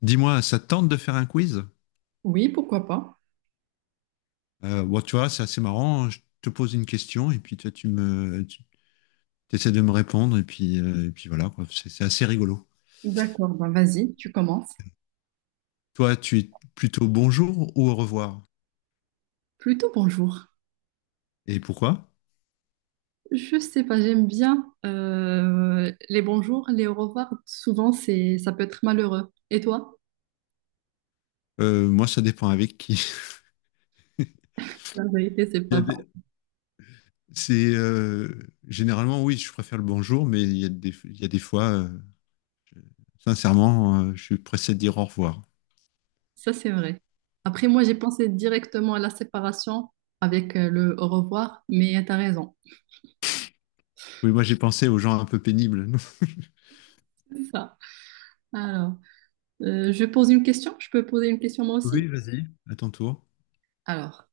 Dis-moi, ça te tente de faire un quiz? Oui, pourquoi pas. Tu vois, c'est assez marrant, hein. Je te pose une question et puis toi, tu essaies de me répondre et puis voilà, quoi. C'est assez rigolo. D'accord, bah vas-y, tu commences. Toi, tu es plutôt bonjour ou au revoir? Plutôt bonjour. Et pourquoi? Je sais pas, j'aime bien les bonjours, les au revoir. Souvent, ça peut être malheureux. Et toi? Moi, ça dépend avec qui. Il La vérité, c'est y a pas faux. des- c'est généralement oui, je préfère le bonjour, mais il y a des fois, je- sincèrement, je suis pressé de dire au revoir. Ça, c'est vrai. Après, moi, j'ai pensé directement à la séparation avec le au revoir, mais t'as raison. Oui, moi j'ai pensé aux gens un peu pénibles. C'est ça. Alors, je pose une question. Je peux poser une question moi aussi? Oui. À ton tour. Alors,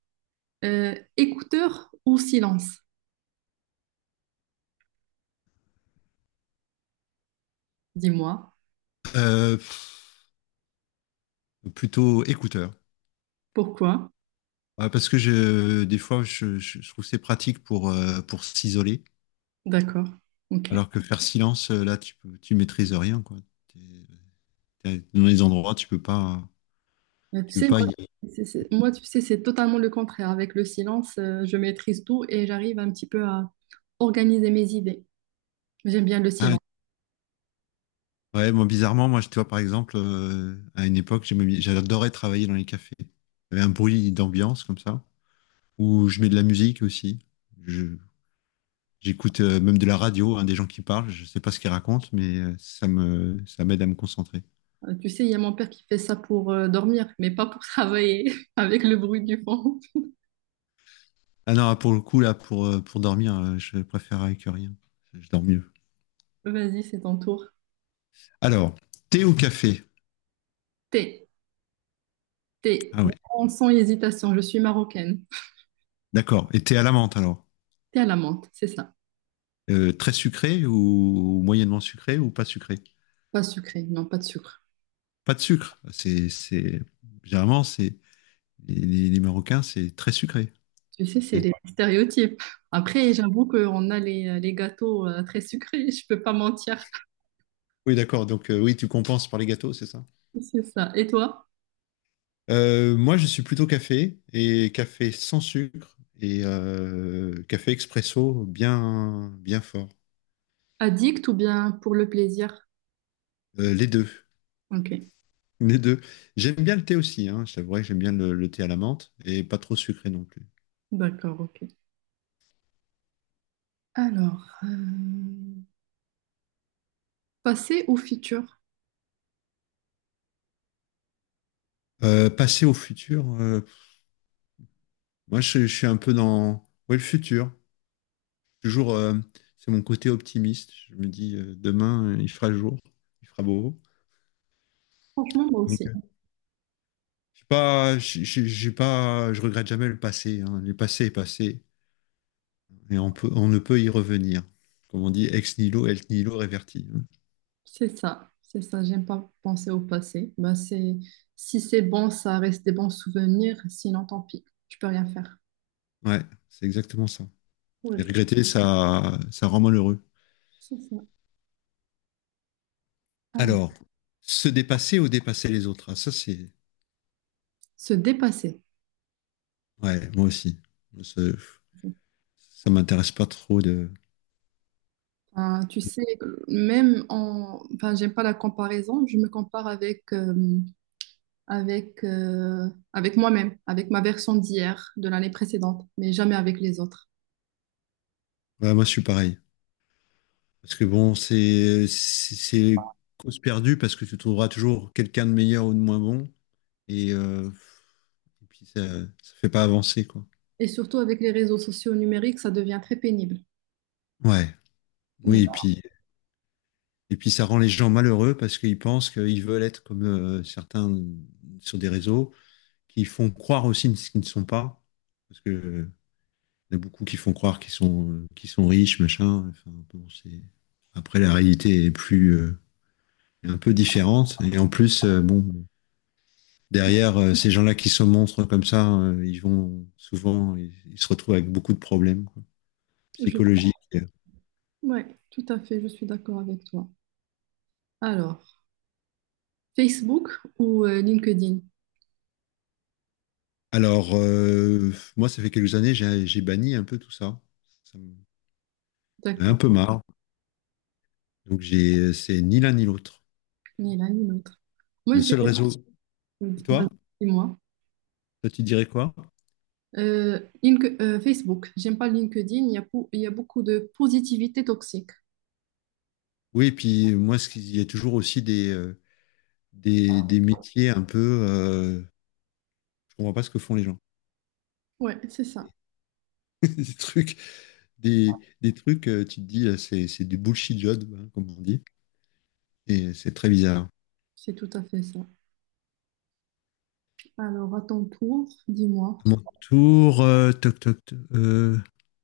écouteur ou silence? Dis-moi. Euh, Plutôt écouteur. Pourquoi? Ouais, parce que des fois, je trouve que c'est pratique pour s'isoler, D'accord. Ok. alors que faire silence, là, tu maîtrises rien, quoi. T'es- T'es dans les endroits, Mais tu tu peux sais, pas moi, y aller. Moi, tu sais, c'est totalement le contraire. Avec le silence, je maîtrise tout et j'arrive un petit peu à organiser mes idées. J'aime bien le Ah, silence. ouais, moi, bizarrement, tu vois, par exemple, à une époque, j'adorais travailler dans les cafés. Il y avait un bruit d'ambiance, comme ça, où je mets de la musique aussi. Je, J'écoute, même de la radio, hein, des gens qui parlent, je sais pas ce qu'ils racontent, mais ça m'aide à me concentrer. Tu sais, il y a mon père qui fait ça pour dormir, mais pas pour travailler avec le bruit du fond. Ah non, pour le coup, là, pour dormir, je préfère avec rien. Je dors mieux. Vas-y, c'est ton tour. Alors, thé ou café? Thé, thé, Ah oui, vraiment sans hésitation, je suis marocaine. d'accord. Et thé à la menthe, alors? Thé à la menthe, c'est ça. Très sucré ou moyennement sucré ou pas sucré? Pas sucré, non, pas de sucre. Pas de sucre. Généralement, les Marocains, c'est très sucré, Tu sais, le c'est thé. des stéréotypes. Après, j'avoue qu'on a les gâteaux très sucrés, je peux pas mentir. Oui, d'accord. Donc, oui, tu compenses par les gâteaux, c'est ça? C'est ça. Et toi? Moi, je suis plutôt café et café sans sucre et café expresso bien, bien fort. Addict ou bien pour le plaisir? Les deux. Ok, Les deux. J'aime bien le thé aussi, hein. Je t'avouerai que j'aime bien le thé à la menthe et pas trop sucré non plus. d'accord, ok. Alors, passé ou futur? Passer au futur, je suis un peu dans ouais, le futur. Toujours, c'est mon côté optimiste. Je me dis demain il fera jour, il fera beau. Franchement, moi Donc, aussi. Je suis pas, je- j'ai pas, je regrette jamais le passé, hein. Le passé est passé et on ne peut y revenir. Comme on dit, ex nihilo reverti, hein. C'est ça, c'est ça. J'aime pas penser au passé. Bah, c'est, si c'est bon, ça reste des bons souvenirs. Sinon, tant pis. Tu peux rien faire. Ouais, c'est exactement ça. Oui, Et regretter, ça rend malheureux. c'est ça. Alors, Alors, se dépasser ou dépasser les autres, ah, ça c'est. se dépasser. Ouais, moi aussi. Ça, ça m'intéresse pas trop de. Enfin, tu sais, même en… Enfin, j'aime pas la comparaison. Je me compare avec… avec, avec moi-même, avec ma version d'hier, de l'année précédente, mais jamais avec les autres. Ouais, moi je suis pareil. Parce que bon, c'est cause perdue parce que tu trouveras toujours quelqu'un de meilleur ou de moins bon et, euh, et puis ça ça fait pas avancer, quoi. Et surtout avec les réseaux sociaux numériques, ça devient très pénible. Ouais. Oui, Mm. Et puis ça rend les gens malheureux parce qu'ils pensent qu'ils veulent être comme certains sur des réseaux qui font croire aussi ce qu'ils ne sont pas, parce que il y en a beaucoup qui font croire qu'ils sont riches, machin. Enfin, bon, c'est... Après, la réalité est plus, un peu différente. Et en plus, bon, derrière, ces gens-là qui se montrent comme ça, ils vont souvent, ils se retrouvent avec beaucoup de problèmes, quoi, Je- psychologiques. Ouais, tout à fait, je suis d'accord avec toi. Alors, Facebook ou LinkedIn? Alors, moi, ça fait quelques années, j'ai banni un peu tout ça. Ça me- J'en ai un peu D'accord, marre. Donc, c'est ni l'un ni l'autre. ni l'un ni l'autre. Moi, Le je seul dirais, réseau. Et toi? vas-y, dis-moi. Toi, tu dirais quoi? Facebook, j'aime pas LinkedIn, il y a, il y a beaucoup de positivité toxique. Oui, et puis moi, ce qu'il y a toujours aussi des, des métiers un peu, je comprends pas ce que font les gens. Ouais, c'est ça, Des trucs, des trucs, tu te dis, c'est du bullshit job, hein, comme on dit. Et c'est très bizarre. c'est tout à fait ça. Alors, à ton tour, dis-moi, À mon tour, toc, toc, toc,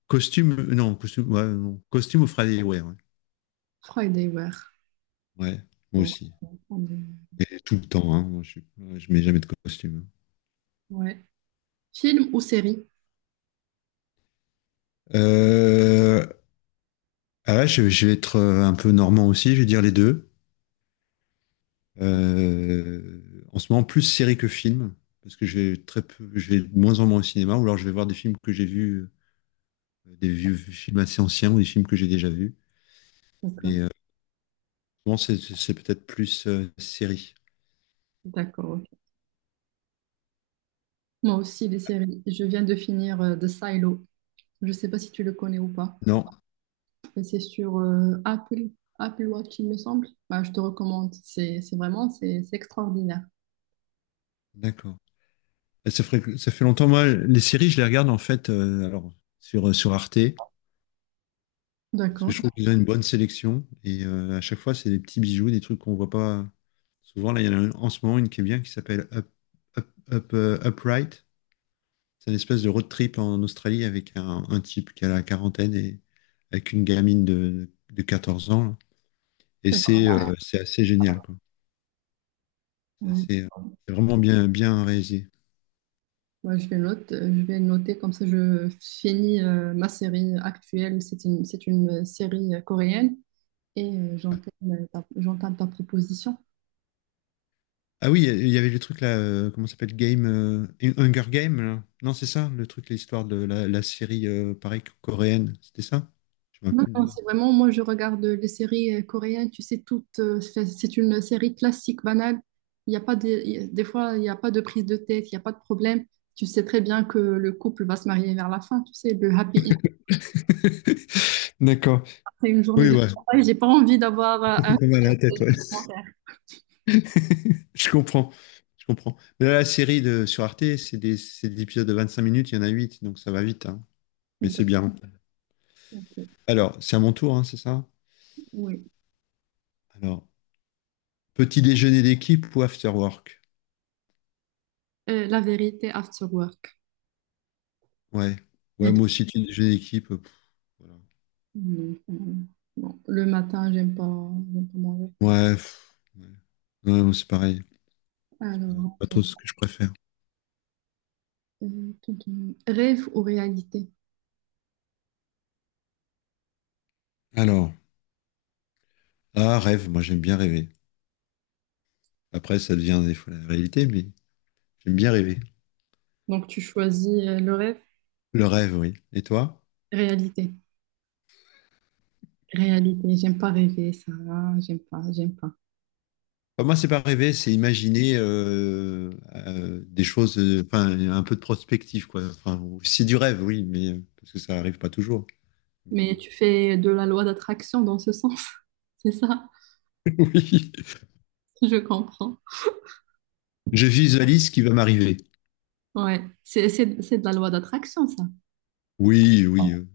costume, non, costume, ouais, non, costume au Friday Wear. Ouais. Friday Wear. Ouais, moi Bon, aussi. on va prendre des- Et tout le temps, hein, je mets jamais de costume, ouais. Film ou série? hein. Ah là, je vais être un peu normand aussi, je vais dire les deux. Euh, En ce moment, plus série que film, parce que j'ai de moins en moins au cinéma, ou alors je vais voir des films que j'ai vus, des vieux films assez anciens ou des films que j'ai déjà vus. D'accord, Mais souvent, c'est peut-être plus série. d'accord. Ok. Moi aussi, des séries. Je viens de finir The Silo. Je ne sais pas si tu le connais ou pas. Non, Mais c'est sur Apple, Apple Watch, il me semble. Bah, je te recommande. C'est vraiment c'est extraordinaire. d'accord. Ça fait longtemps, moi, les séries, je les regarde en fait alors, sur Arte, parce que D'accord, je trouve qu'ils ont une bonne sélection, et à chaque fois, c'est des petits bijoux, des trucs qu'on voit pas souvent. Là, il y en a une- en ce moment une qui est bien, qui s'appelle Upright. C'est une espèce de road trip en Australie avec un type qui a la quarantaine et avec une gamine de 14 ans là. Et d'accord. c'est ouais, c'est assez génial, quoi. C'est Ouais. assez, c'est vraiment bien, bien réalisé. Je vais noter comme ça je finis ma série actuelle. C'est une série coréenne et j'entame ta proposition. Ah oui, il y avait le truc là, comment ça s'appelle, Hunger Game, là. Non, c'est ça, le truc, l'histoire de la série, pareil, coréenne. C'était ça? Je me rappelle Non, plus le non, nom. c'est vraiment, moi je regarde les séries coréennes, tu sais, toutes, c'est une série classique, banale. Il y a pas de- il y a- des fois, il n'y a pas de prise de tête, il n'y a pas de problème. Tu sais très bien que le couple va se marier vers la fin, tu sais, le happy end D'accord. après une journée Oui, de ouais. travail. J'ai pas envie d'avoir un C'est pas mal à la tête, ouais. commentaire. Je comprends, je comprends. Mais là, sur Arte, c'est des épisodes de 25 minutes, il y en a 8, donc ça va vite, hein. Mais Donc, c'est bien. ok. Alors, c'est à mon tour, hein, c'est ça? Oui. Alors, petit déjeuner d'équipe ou after work? La vérité after work. Ouais. Et Ouais, toi? moi aussi, petit déjeuner d'équipe. Voilà. Non, non, non. Le matin, j'aime pas manger. Ouais, Ouais, moi, c'est pareil. Alors, C'est pas trop ce que je préfère. Rêve ou réalité? Alors, ah, rêve, moi j'aime bien rêver. Après, ça devient des fois la réalité, mais j'aime bien rêver. Donc tu choisis le rêve. Le rêve, oui. Et toi? Réalité, réalité. J'aime pas rêver, ça. J'aime pas, j'aime pas. Enfin, moi, c'est pas rêver, c'est imaginer des choses, enfin, un peu de prospective, quoi. Enfin, c'est du rêve, oui, mais parce que ça arrive pas toujours. Mais, Mais tu fais de la loi d'attraction dans ce sens, c'est ça? oui, Je comprends. je visualise ce qui va m'arriver. Ouais, c'est de la loi d'attraction, ça. Oui, oui,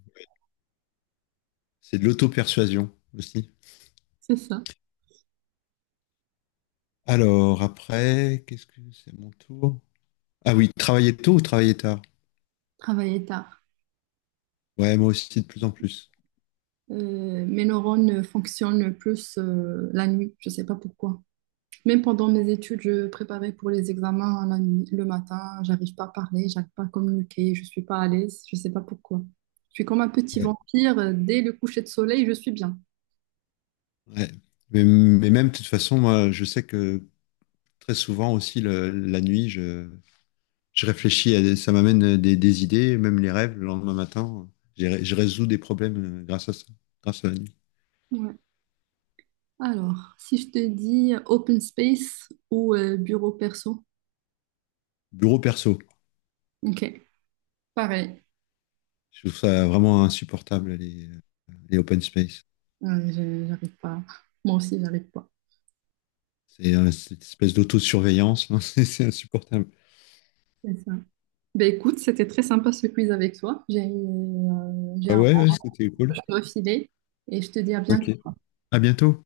c'est de l'auto-persuasion aussi. C'est ça. Alors, après, qu'est-ce que c'est mon tour? Ah oui, travailler tôt ou travailler tard? Travailler tard. Ouais, moi aussi, de plus en plus. Mes neurones fonctionnent plus la nuit, je sais pas pourquoi. Même pendant mes études, je préparais pour les examens la nuit, le matin, j'arrive pas à parler, j'arrive pas à communiquer, je suis pas à l'aise, je sais pas pourquoi. Je suis comme un petit Ouais. vampire, dès le coucher de soleil, je suis bien. Ouais. Mais même, de toute façon, moi, je sais que très souvent aussi, la nuit, je réfléchis à ça m'amène des idées, même les rêves, le lendemain matin, je résous des problèmes grâce à ça, grâce à la nuit. Ouais. Alors, si je te dis open space ou bureau perso, Bureau perso, ok, pareil. je trouve ça vraiment insupportable, les open space. Ouais, j'arrive pas. Moi aussi, j'arrive pas. C'est cette espèce d'autosurveillance, là, c'est insupportable. C'est ça. Ben écoute, c'était très sympa ce quiz avec toi. J'ai Ah un ouais, ouais, c'était cool. peu filer et je te dis à Ok. bientôt. À bientôt.